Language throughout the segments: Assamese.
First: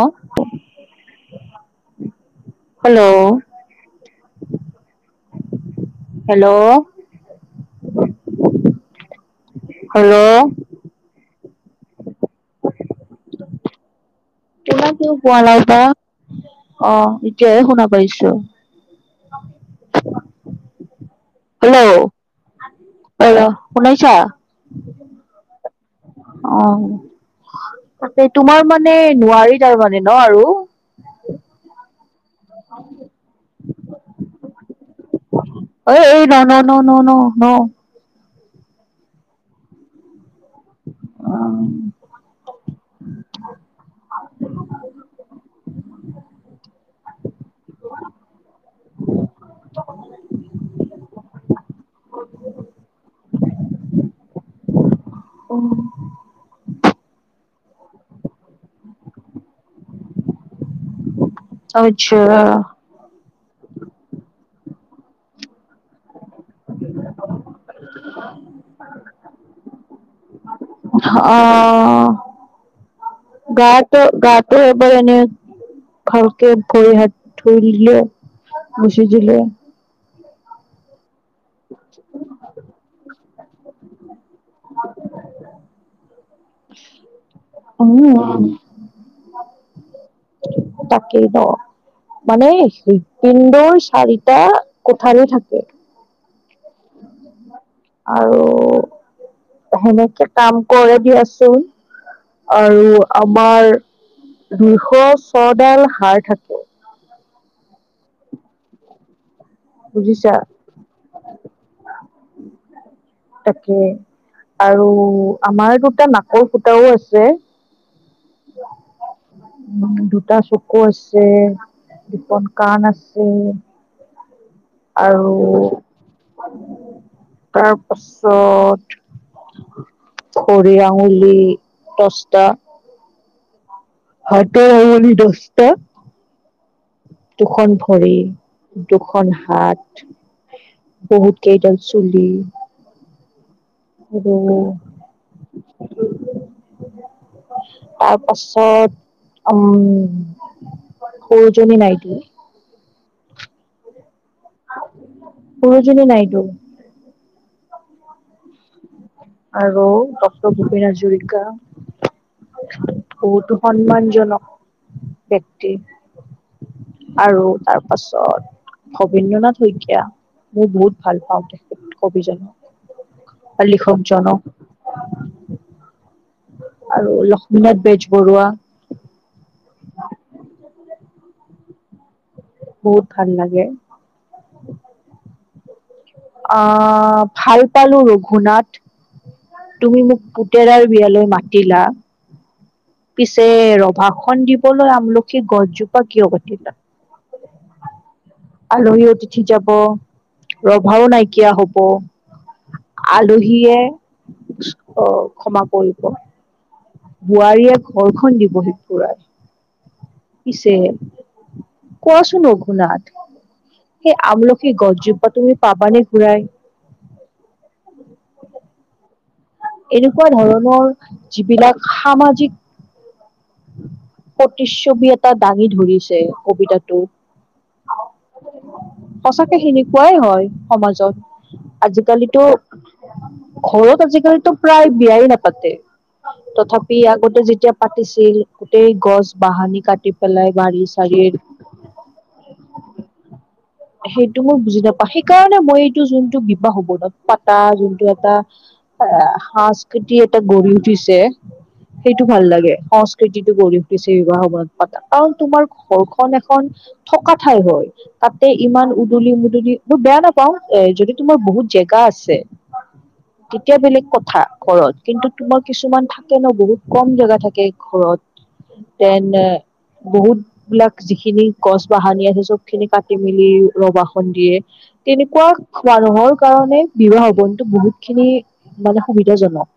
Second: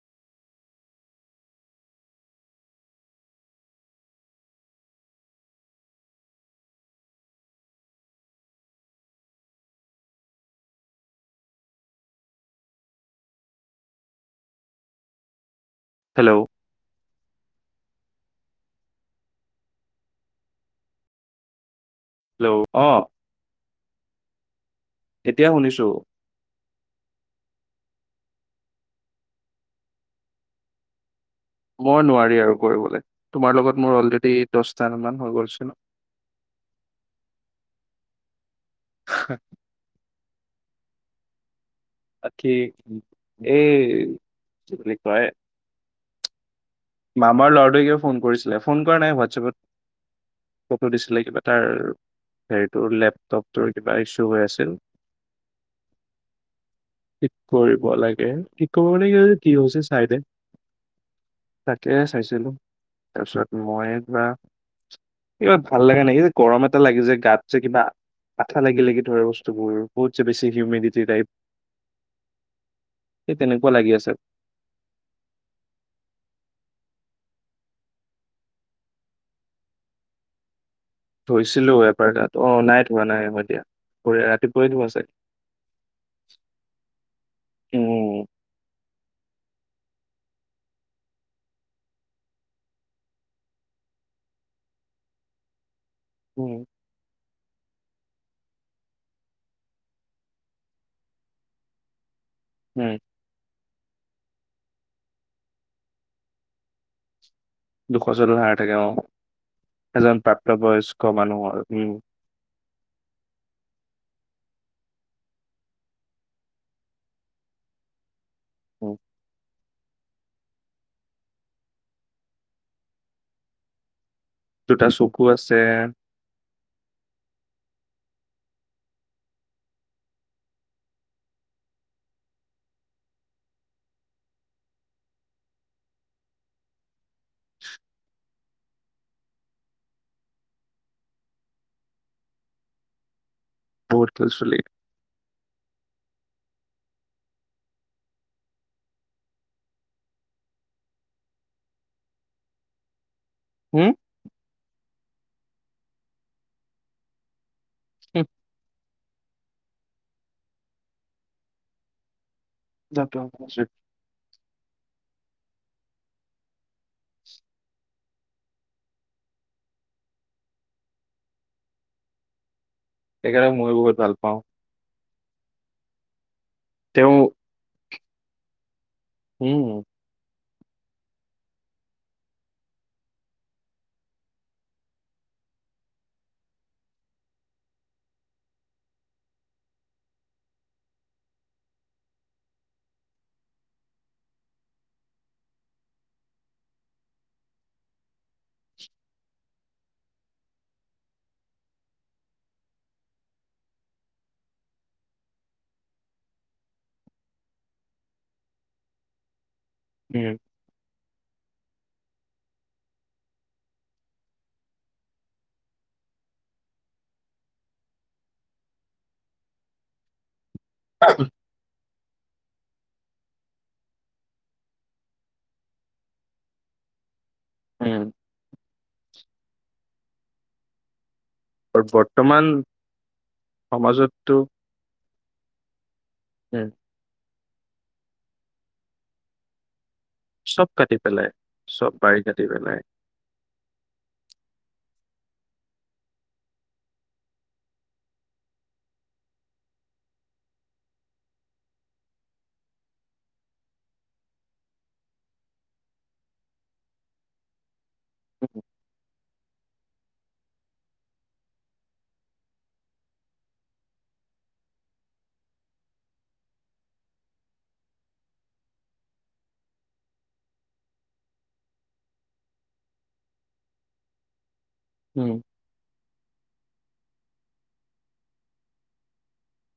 অ হেল্লৌ' হেল্লৌ' হেল্লৌ' শুনা কিয় পোৱা নাই বা? হেল্ল' অঁ এতিয়াহে শুনা পাইছো। হেল্লৌ' হেল্লৌ' অঁ। হেল্ল' শুনিছা? এতিয়া শুনিছো। অঁ' তাকে তোমাৰ মানে বোৱাৰি তাৰমানে ন আৰু? মই নোৱাৰি আৰু কৰিবলে, তোমাৰ লগত মোৰ অলৰেডি দচটামান হৈ গ'লচোন। ঐএই ন' ন' ন' ন' ন'। হেঁ। অঁ'। বাকি এই কি বুলি কয়- মামাৰ ল'ৰাটোৱে কিয় ফোন কৰিছিলে? ফোন কৰা নাই হোৱাটছএপত- ফটো দিছিলে কিবা তাৰ হেৰিটোৰ লেপটপটোৰ কিবা ইছ্যু হৈ আছিল? উম' ঠিক কৰিব লাগে, ঠিক কৰিব মানে কি হৈছে চাই দে। তাকে আচ্ছা চাইছিলো। তাৰপিছত মই ধৰা, এইবাৰ ভাল লাগা নাই। এই যে- গৰম এটা লাগে যে গাত যে কিবা আঠা লাগি লাগি ধৰে বস্তুবোৰ। বহুত যে বেছি হিউমিনিটিটাইপ। অ তেনেকুৱা লাগি গাটো আছে গাটোৱে এবল এনেই- ভালকে ভৰি হাত ধুই দিলে মচি দিলে। ধুইছিলো এবাৰ তাত, অ' নাই ধোৱা নাই হ'ব এতিয়া। ৰাতিপুৱাই ধোৱা চাগে? উম। তাকেই দ। মানে হৃৎপিণ্ডৰ চাৰিটা কোঠালী থাকে। উম'। আৰু সেনেকে কাম কৰে দিয়াচোন। উম আৰু আমাৰ দুশ ছডাল হাড় থাকে। দুশ ছদাল হাড় থাকে অঁ' এজন বুজিছা প্ৰাপ্তবয়স্ক মানুহৰ উম। তাকে, আৰু আমাৰ দুটা নাকৰ ফুতাও আছে। [inaudible] ও'। উম' দুটা চকু আছে, দুখন কাণ আছে। দুটা চকু আৰু আছে তাৰ পাছত- ভৰি আঙুলি দচতা। হাতৰ আঙুলি দচটা। দুখন ভৰি, দুখন হাত। বহুত কেইডাল চুলি। বহুত কিল চুলি [unintelligible] তাৰ পাছত উম। সৰোজনী নাইডু। হুম? সৰোজিনী নাইডু। হিপ। আৰু ডক্তৰ ভূপেন হাজৰিকা। ডাক্তৰ বহুতো কৈছে। সন্মানজনক ব্যক্তি। আৰু তাৰপাছত ভবেন্দ্ৰ নাথ শইকীয়া, মই বহুত ভাল পাওঁ তেখেত কবিজনক। তেখেতক বা মইয়ো বহুত ভাল পাওঁ। লিখকজনক আৰু তেওঁ লক্ষ্মীনাথ বেজবৰুৱা। উম বহুত ভাল লাগে। আহ ভাল পালো ৰঘুনাথ তুমি মোক পুতেৰাৰ বিয়ালৈ মাতিলা পিছে ৰভাখন দিবলৈ আমলখি গছজোপা কিয় কাটিলা। আলহী অতিথি যাব ৰভাও নাইকিয়া হব আলহীয়ে অ ক্ষমা কৰিব বোৱাৰীয়ে ঘৰখন দিবহি পুৰাই উম পিছে কোৱাচোন ৰঘুনাথ সেই আমলখি গছজোপা তুমি পাবা নে ঘূৰাই এনেকুৱা ধৰণৰ যিবিলাক সামাজিক প্ৰতিচ্ছবি এটা দাঙি ধৰিছে কবিতাটোত উম সঁচাকে সেনেকুৱাই হয় সমাজত। আৰু আজিকালিতো বৰ্তমান ঘৰত সমাজততো আজিকালিতো প্ৰায় বিয়াই নাপাতে উম তথা পিও আগতে যেতিয়া পাতিছিল গোটেই গছ বাহনি কাটি পেলাই চব বাৰী কাটি পেলাই চাৰিৰ চব বাৰী কাটি পেলাই সেইটো মই বুজি নাপাওঁ সেইকাৰণে মই এইটো যোনটো বিবাহ ভৱনত পাতা যোনটো এটা এ সংস্কৃতি এটা গঢ়ি উঠিছে সেইটো ভাল লাগে সং স্কৃতিটো গঢ়ি উঠিছে বিবাহ ভৱনত পাতা, আৰু তোমাৰ ঘৰখন এখন থকা ঠাই হয়। তাতে উম ইমান উদুলি মুদুলি মই বেয়া নাপাও এ যদি তোমাৰ বহুত জেগা আছে [inaudible] তেতিয়া বেলেগ কথা ঘৰত কিন্তু তোমাৰ কিছুমান থাকে ন বহুত কম জেগা থাকে ঘৰত তেনে বহুত বিলাক যিখিনি গছ বাহনি আছে চব খিনি কাটি মেলি ৰভাখন দিয়ে উম তেনেকুৱা মানুহৰ কাৰণে বিবাহ ভৱনটো বহুত খিনি মানে সুবিধাজনক।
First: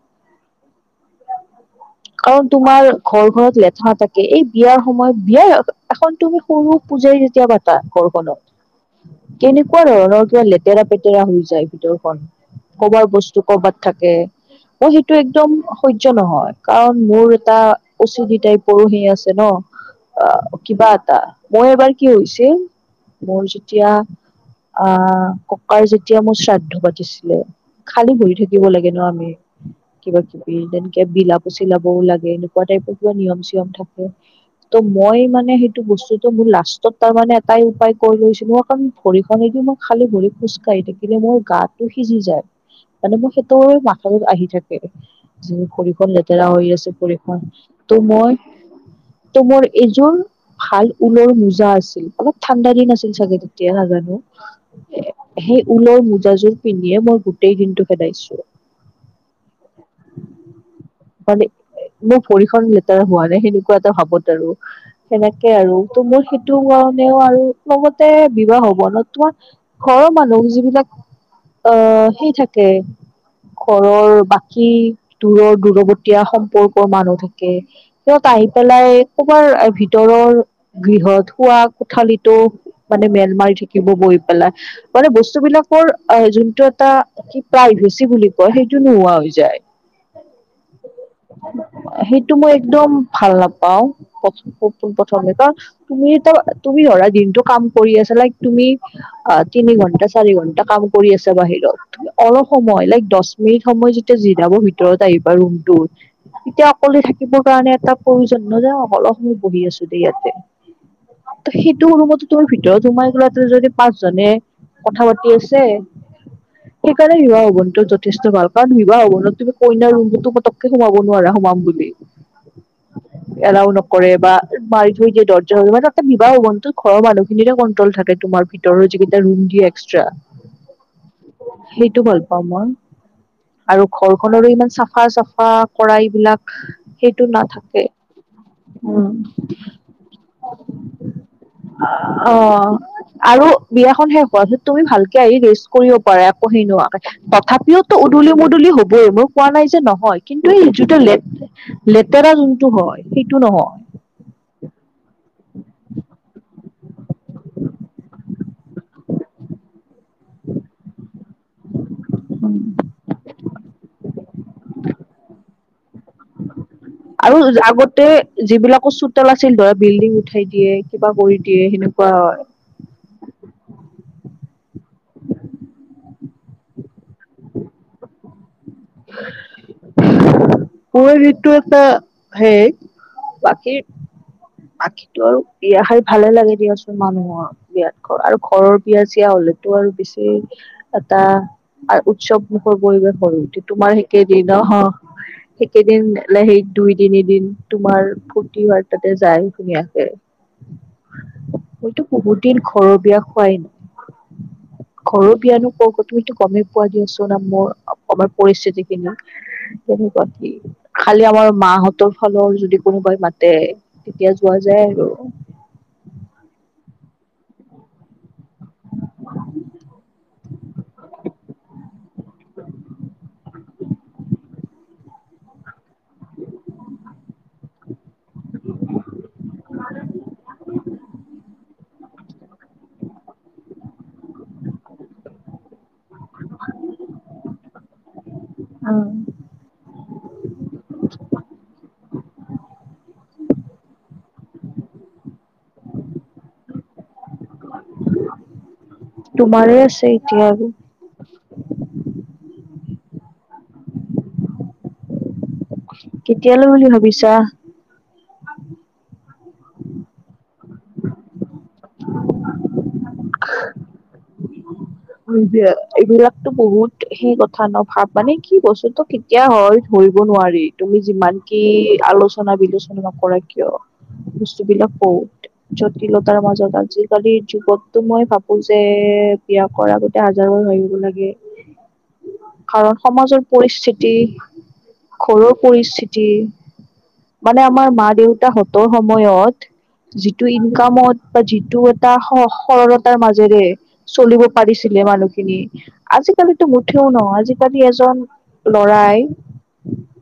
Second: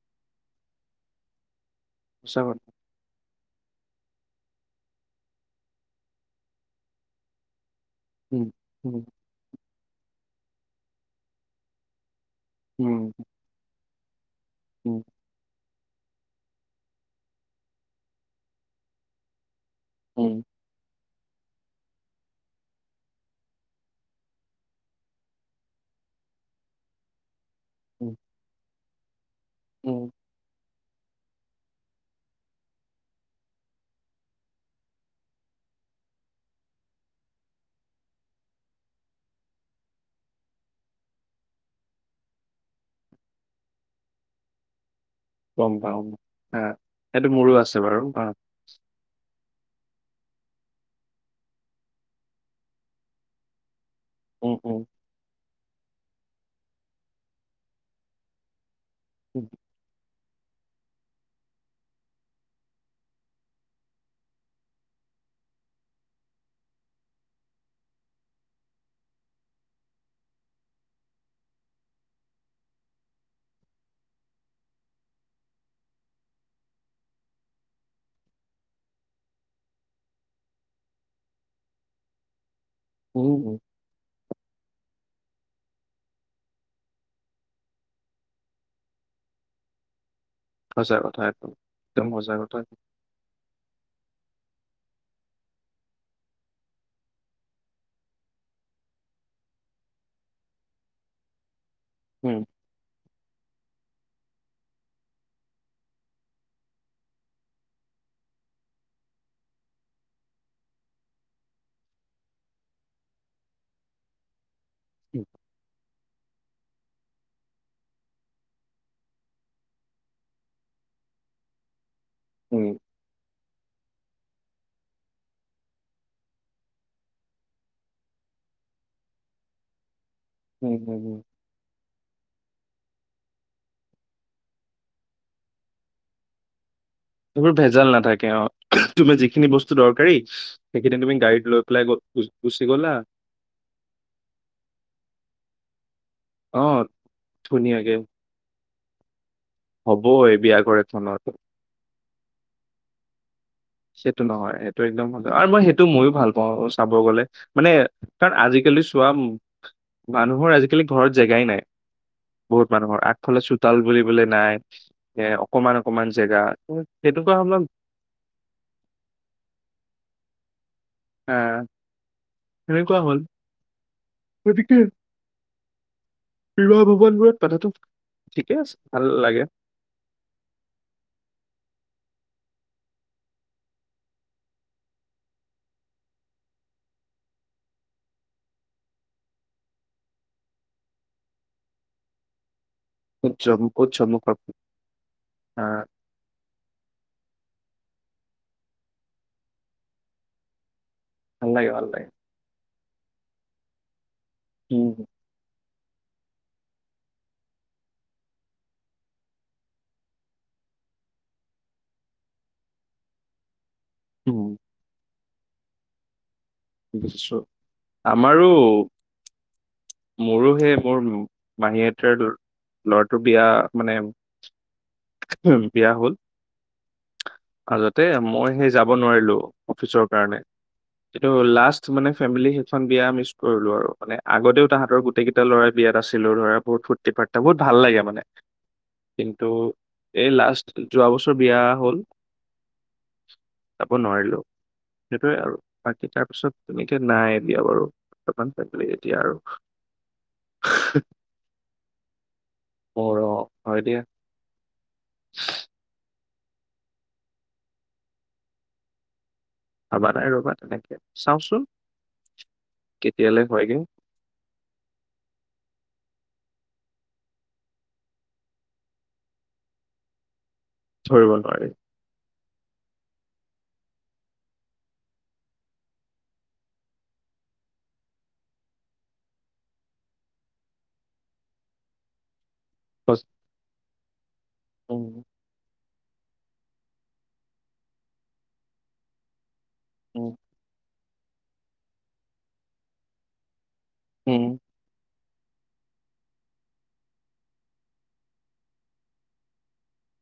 সঁচা কাৰণ কথা তোমাৰ ঘৰ খনত লেথা থাকে এই বিয়াৰ সময়ত বিয়াৰ এখন তুমি সৰু পূজাই যেতিয়া ঘৰখনত উম উম কেনেকুৱা ধৰণৰ কিবা লেতেৰা পেতেৰা হৈ যায় ভিতৰখন কবাৰ উম বস্তু কৰবাত থাকে মই উম সেইটো একদম সহ্য নহয় কাৰণ মোৰ এটা প্ৰচিটাই পৰ হৈ আছে ন উম কিবা এটা মই এবাৰ কি হৈছিল মোৰ যেতিয়া আহ ককাৰ যেতিয়া মোৰ শ্ৰাদ্ধ পাতিছিলে উম খালী ভৰি থাকিব লাগে ন আমি উম কিবা কিবি তেনেকে বিলাবও চিলাবও লাগে তেনেকুৱা টাইপৰ কিবা নিয়ম চিয়ম থাকে ত মই মানে সেইটো বস্তুটো মোৰ লাষ্টত তাৰ মানে এটাই উপায় কৰি লৈছিলো কাৰণ ভৰিখনে দি মই খালি ভৰি খোজকাঢ়ি থাকিলে মোৰ গাটো সিজি যায় মানে মোৰ সেইটো মাথাত আহি থাকে যে গম পাওঁ ভৰিখন মই। লেতেৰা হা হৈ আছে ভৰি সেইটো হয় মোৰো আছে তো বাৰু হা মই তো মোৰ এইযোৰ ভাল ঊলৰ মোজা আছিল অলপ ঠাণ্ডাৰ দিন আছিল চাগে তেতিয়া নাজানো উম উম সেই ঊলৰ মোজাযোৰ পিন্ধিয়ে মই গোটেই দিনটো কটাইছো [unintelligible] পানী মোৰ ভৰিখন লেতেৰা হোৱা নাই সেনেকুৱা এটা সময়ত আৰু সেনেকে আৰু ত মোৰ সেইটো কাৰণেও আৰু খঙতে বিবাহ ভৱনত তোমাৰ ঘৰৰ মানুহ যিবিলাক আহ সেই থাকে ঘৰৰ বাকী দূৰৰ দূৰৱতীয়া সম্পৰ্কৰ মানুহ থাকে সিহঁত আহি পেলাই কৰবাৰ ভিতৰৰ- আমি ধৰ শোৱা কোঠালিতো মানে মেল উম উম মাৰি থাকিব বহি পেলাই। মানে বস্তুবিলাকৰ আহ যোনটো এটা- কি প্ৰাইভেচি বুলি কয় সেইটো নোহোৱা হৈ যায়। সঁচা কথা একদম। একদম সঁচা সেইটো মই কথা একদম ভাল নাপাও। পোন প্ৰথমে কাৰণ তুমি এ তুমি ধৰা দিনটো কাম কৰি আছা লাইক তুমি- অ তিনি ঘণ্টা- চাৰি ঘন্টা কাম কৰি আছা বাহিৰত, তুমি উম অলপ সময় লাইক দহ মিনিট সময় যেতিয়া জিৰাব ভিতৰত আহিবা ৰুমটোৰ, তেতিয়া অকলে থাকিবৰ কাৰণে এটা প্ৰয়োজন যে অলপ সময় বহি আছো দে ইয়াতে। সেইটো ৰুমতো তোমাৰ ভিতৰত সোমাই গৈ যদি পাঁচজনে- কথা উম পাতি আছে সেইকাৰণে বিবাহ ভৱনতো যথেষ্ট ভাল কাৰণ বিবাহ ভৱনটো তুমি কইনাৰ ৰুমটোত পটককে সোমাব- নোৱাৰা সোমাম বুলি উম হয় [inaudible] এলাও নকৰে বা মাৰি থৈ দিয়ে দৰ্জা ৰুমৰ, এটা বিবাহ ভৱনটোত ঘৰৰ মানুহখিনিৰে কন্ট্ৰল থাকে তোমাৰ ভিতৰত- ভিতৰত যিকেইটা ৰুম দিয়ে এক্সট্ৰা। উম হুম হুম সেইটো ভাল পাওঁ মই আৰু ঘৰখনৰো ইমান চাফা চাফা কৰা এইবিলাক- সেইটো এইবোৰ নাথাকে ভেজাল নাথাকে অ উম তুমি যিখিনি বস্তু দৰকাৰী- সেইখিনি তুমি গাড়িত লৈ পেলাই অ গুচি গলা। আৰু বিয়াখন শেষ হোৱাৰ পিছত তুমি ভালকে আহি ৰেষ্ট কৰিব পাৰে একো অ সেই নোহোৱাকৈ তথাপিও ধুনীয়াকে তো উদুলি মুদূলি হবই মই কোৱা নাই যে নহয়- হ'বই কিন্তু বিয়াঘৰ এই যিটো ল এখনত লেতেৰা যোনটো হয় সেইটো নহয়। সেইটো নহয় সেইটো একদম ভাল আৰু মই সেইটো ময়ো ভাল পাওঁ চাব গলে। মানে কাৰণ আজিকালি চোৱা, মানুহৰ আজিকালি ঘৰত জেগাই নাই বহুত মানুহৰ আগফালে চোতাল বুলিবলে নাই অকণমান অকণমান জেগা, তেনেকুৱা আৰু অলপ আগতে যিবিলাকো চোতাল আছিল ধৰা বিল্ডিং উঠাই দিয়ে কিবা কৰি দিয়ে সেনেকুৱা হয় সনেকোৱা হ'ল, গতিকে বিবাহ ভৱনবোৰৰ কথাটো ঠিকে আছে ভাল লাগে কৈ ঋতু এটা সেই বাকী- বাকীটো আৰু বিয়া খাই ভালে লাগে দিয়াচোন মানুহৰ বিয়াত ঘৰ আৰু ঘৰৰ বিয়া-ছিয়া হলেতো আৰু বেছি এটা উৎসৱ সুখৰ পৰিৱেশ হৈ উঠে, উৎসৱ তোমাৰ উৎসৱমুখৰ সেইকেইদিন আহ সেইকেইদিন সেই দুই-তিনিদিন তোমাৰ ফূৰ্তি হয় তাতে যায় ধুনীয়াকে। ভাল লাগে ভাল মইতো লাগে বহুত দিন ঘৰৰ বিয়া খোৱাই নাই। উম। ঘৰৰ বিয়ানো কত তুমিটো গমেই পোৱা দিয়াচোন মোৰ অসমৰ পৰিস্থিতিখিনি তেনেকুৱা কি খালি আমাৰ মাহঁতৰ ফালৰ যদি কোনোবাই মাতে। তেতিয়া উম, যোৱা যায় আৰু। নিশ্চয়! আমাৰো। মোৰো সেই মোৰ মাহী এটাৰ ল'ৰাটোৰ বিয়া মানে বিয়া হ'ল। মাজতে মই সেই যাব নোৱাৰিলো অফিচৰ কাৰণে। এটো লাষ্ট মানে ফেমিলি সেইখন বিয়া মিচ কৰিলো আৰু। মানে আগতেও তাহাতৰ গোটেকেইটা ল'ৰা বিয়াত আছিলো ধৰা বহুত ফুৰ্তি ফাৰ্তা বহুত ভাল লাগে মানে। অ'। কিন্তু এই লাষ্ট যোৱা বছৰ বিয়া হ'ল। [inaudible] যাব নোৱাৰিলো। সেইটোৱে আৰু বাকী তাৰপিছত তেনেকে নাই এতিয়া বাৰু। বৰ্তমান [unintelligible] তোমাৰে আছে এতিয়া আৰু। [unintelligible] মোৰ অ' হয় দিয়া। কেতিয়ালৈ বুলি ভাবিছা? ভাবা নাই ৰবা! তেনেকে চাওচোন কেতিয়ালে হয়গে। [unintelligible] এইবিলাকতো বহুত সেই কথা ন' ভাব মানে কি বস্তুটো কেতিয়া হয় ধৰিব নোৱাৰি, তুমি ধৰিব যিমান কি নোৱাৰি আলোচনা বিলোচনা নকৰা কিয়। বস্তুবিলাক ক'ত? জটিলতাৰ মাজত আজিকালিৰ যুগততো মই ভাবো যে বিয়া কৰা আগতে হাজাৰবাৰ ভাবিব লাগে। কাৰণ সমাজৰ পৰিস্থিতি ঘৰৰ পৰিস্থি তি মানে আমাৰ মা-দেউতা হঁতৰ সময়ত যিটো ইনকামত বা যিটো এটা স-সৰলতাৰ মাজেৰে চলিব পাৰিছিলে মানুহখিনি আজিকালিতো মুঠেও নহয়। আজিকালি এজন লৰাই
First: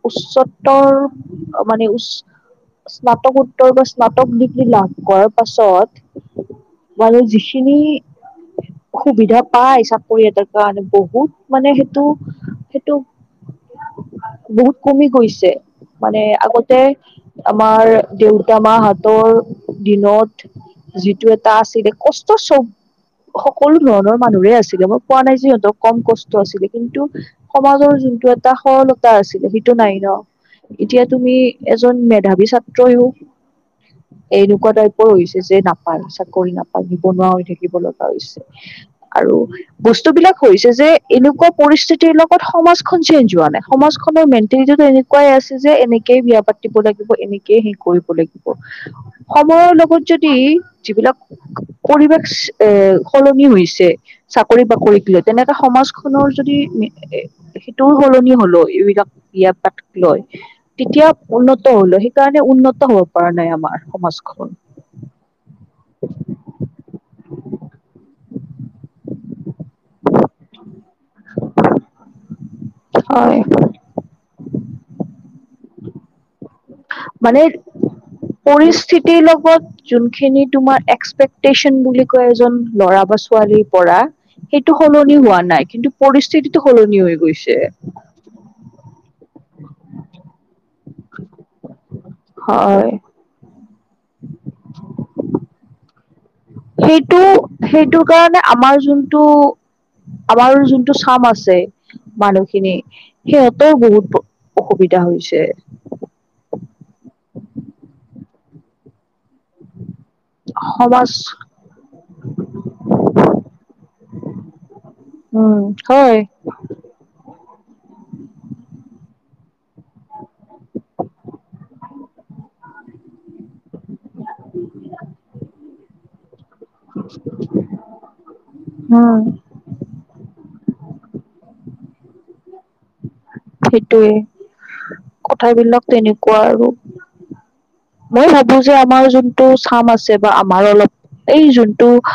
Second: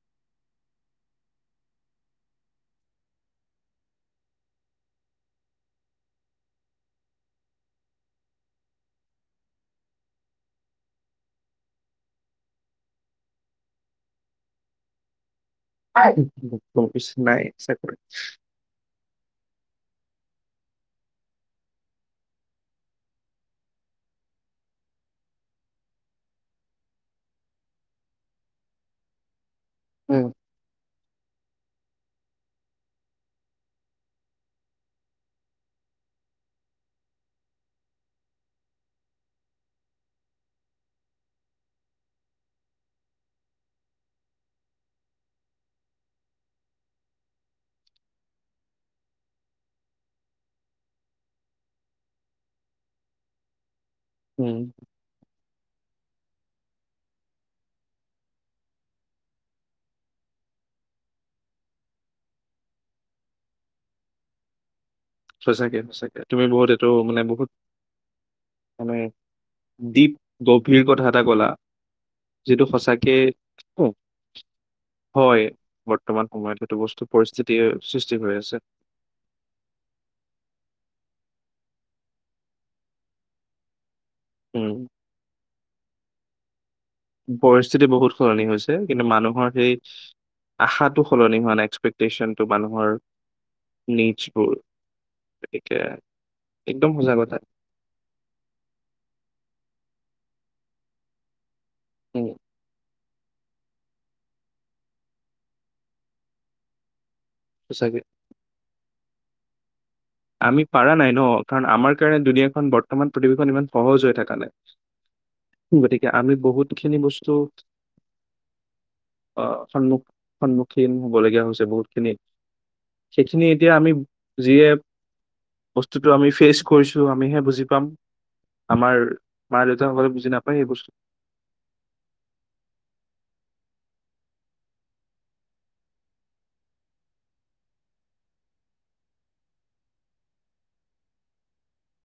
উচ্চতৰ মানে উচ স্নানাকোত্তৰ বা স্নাতক ডিগ্ৰী লাভ কৰাৰ পাছত। মানে যিখিনি সুবিধা পাই চাকৰি এটাৰ কাৰণে বহুত মানে সেইটো সেইটো বহুত কমি গৈছে। মানে আগতে অফিচ নাই আমাৰ চাকৰি দেউ [unintelligible] দিনত যিটো এটা আছিলে। কষ্ট চব সকলো ধৰণৰ মানুহৰে আছিলে মই কোৱা নাই যে সিহঁতক কম কষ্ট আছিলে। কিন্তু সমাজৰ যিতো এটা সৰলতা আছিলে সেইটো নাই ন? উম এতিয়া তুমি এজন মেধাৱী ছাত্ৰইও। এনেকুৱা টাইপৰ হৈছে যে নাপায় চাকৰি নাপায় নিবনুৱা হৈ থাকিব লগা হৈছে। আৰু বস্তু বিলাক হৈছে যে এনেকুৱা পৰিস্থিতিৰ লগত সমাজখন চেঞ্জ হোৱা নাই, সমাজখনৰ মেন্টেলিটিটো এনে কুৱাই আছে যে এনেকেই বিয়া পাতিব লাগিব, এনেকেই সেই কৰিব লাগিব। সময়ৰ লগত যদি যিবিলাক পৰিৱেশ এ সলনি হৈছে উম। চাকৰি বাকৰিক লৈ তেনেকে সমাজখনৰ যদি এ এ এ সেইটো সলনি হলো এইবিলাক বিয়া পাতি লয় তেতিয়া উন্নত হল হয় সেইকাৰণে উন্নত হব পাৰা নাই আমাৰ সমাজখন সচাকে সচাকে তুমি বহুত এইটো মানে বহুত মানে দীপ গভীৰ কথা এটা কলা যিটো সঁচাকে অ হয় বৰ্তমান সময়ত সেইটো বস্তু পৰিস্থিতিৰ সৃষ্টি হৈ আছে চিটিৰ লগত যোনখিনি তোমাৰ এক্সপেকটেচন বুলি কয় এজন ল'ৰা বা ছোৱালীৰ পৰা উম সেইটো সলনি হোৱা নাই কিন্তু পৰিস্থিতিটো সলনি হৈ গৈছে পৰিস্থিতি বহুত সলনি হৈছে কিন্তু মানুহৰ সেই আশাটো সলনি হোৱা নাই এক্সপেক এস্কপেচনটো মানুহৰ হয় নিডছবোৰ গতিকে একদম সঁচা সেইটো কথা সেইটো কাৰণে আমাৰ যোনটো আমাৰ যোনটো চাম আছে উম মানুহখিনি সিহঁতও বহুত অ অসুবিধা হৈছে সঁচাকে আমি পাৰা সমাজ নাই ন কাৰণ আমাৰ কাৰণে দুুনীয়াখন বৰ্তমান পৃথিৱীখন ইমান সহজ হৈ থাকা নাই উম গতিকে আমি বহুতখিনি বস্তু উম অ সন্মুখ সন্মুখীন হবলগীয়া হৈছে বহুতখিনি সেইখিনি এতিয়া আমি যিয়ে বস্তুটো আমি ফেইচ কৰিছো আমিহে বুজি পাম আমাৰ উম মা দেউতাসকলে বুজি নাপায় এই বস্তু সেইটোৱে কথাবিলাক তেনেকুৱা আৰু মই ভাবো যে আমাৰ যোনটো চাম আছে বা আমাৰ অলপ এই যোনটো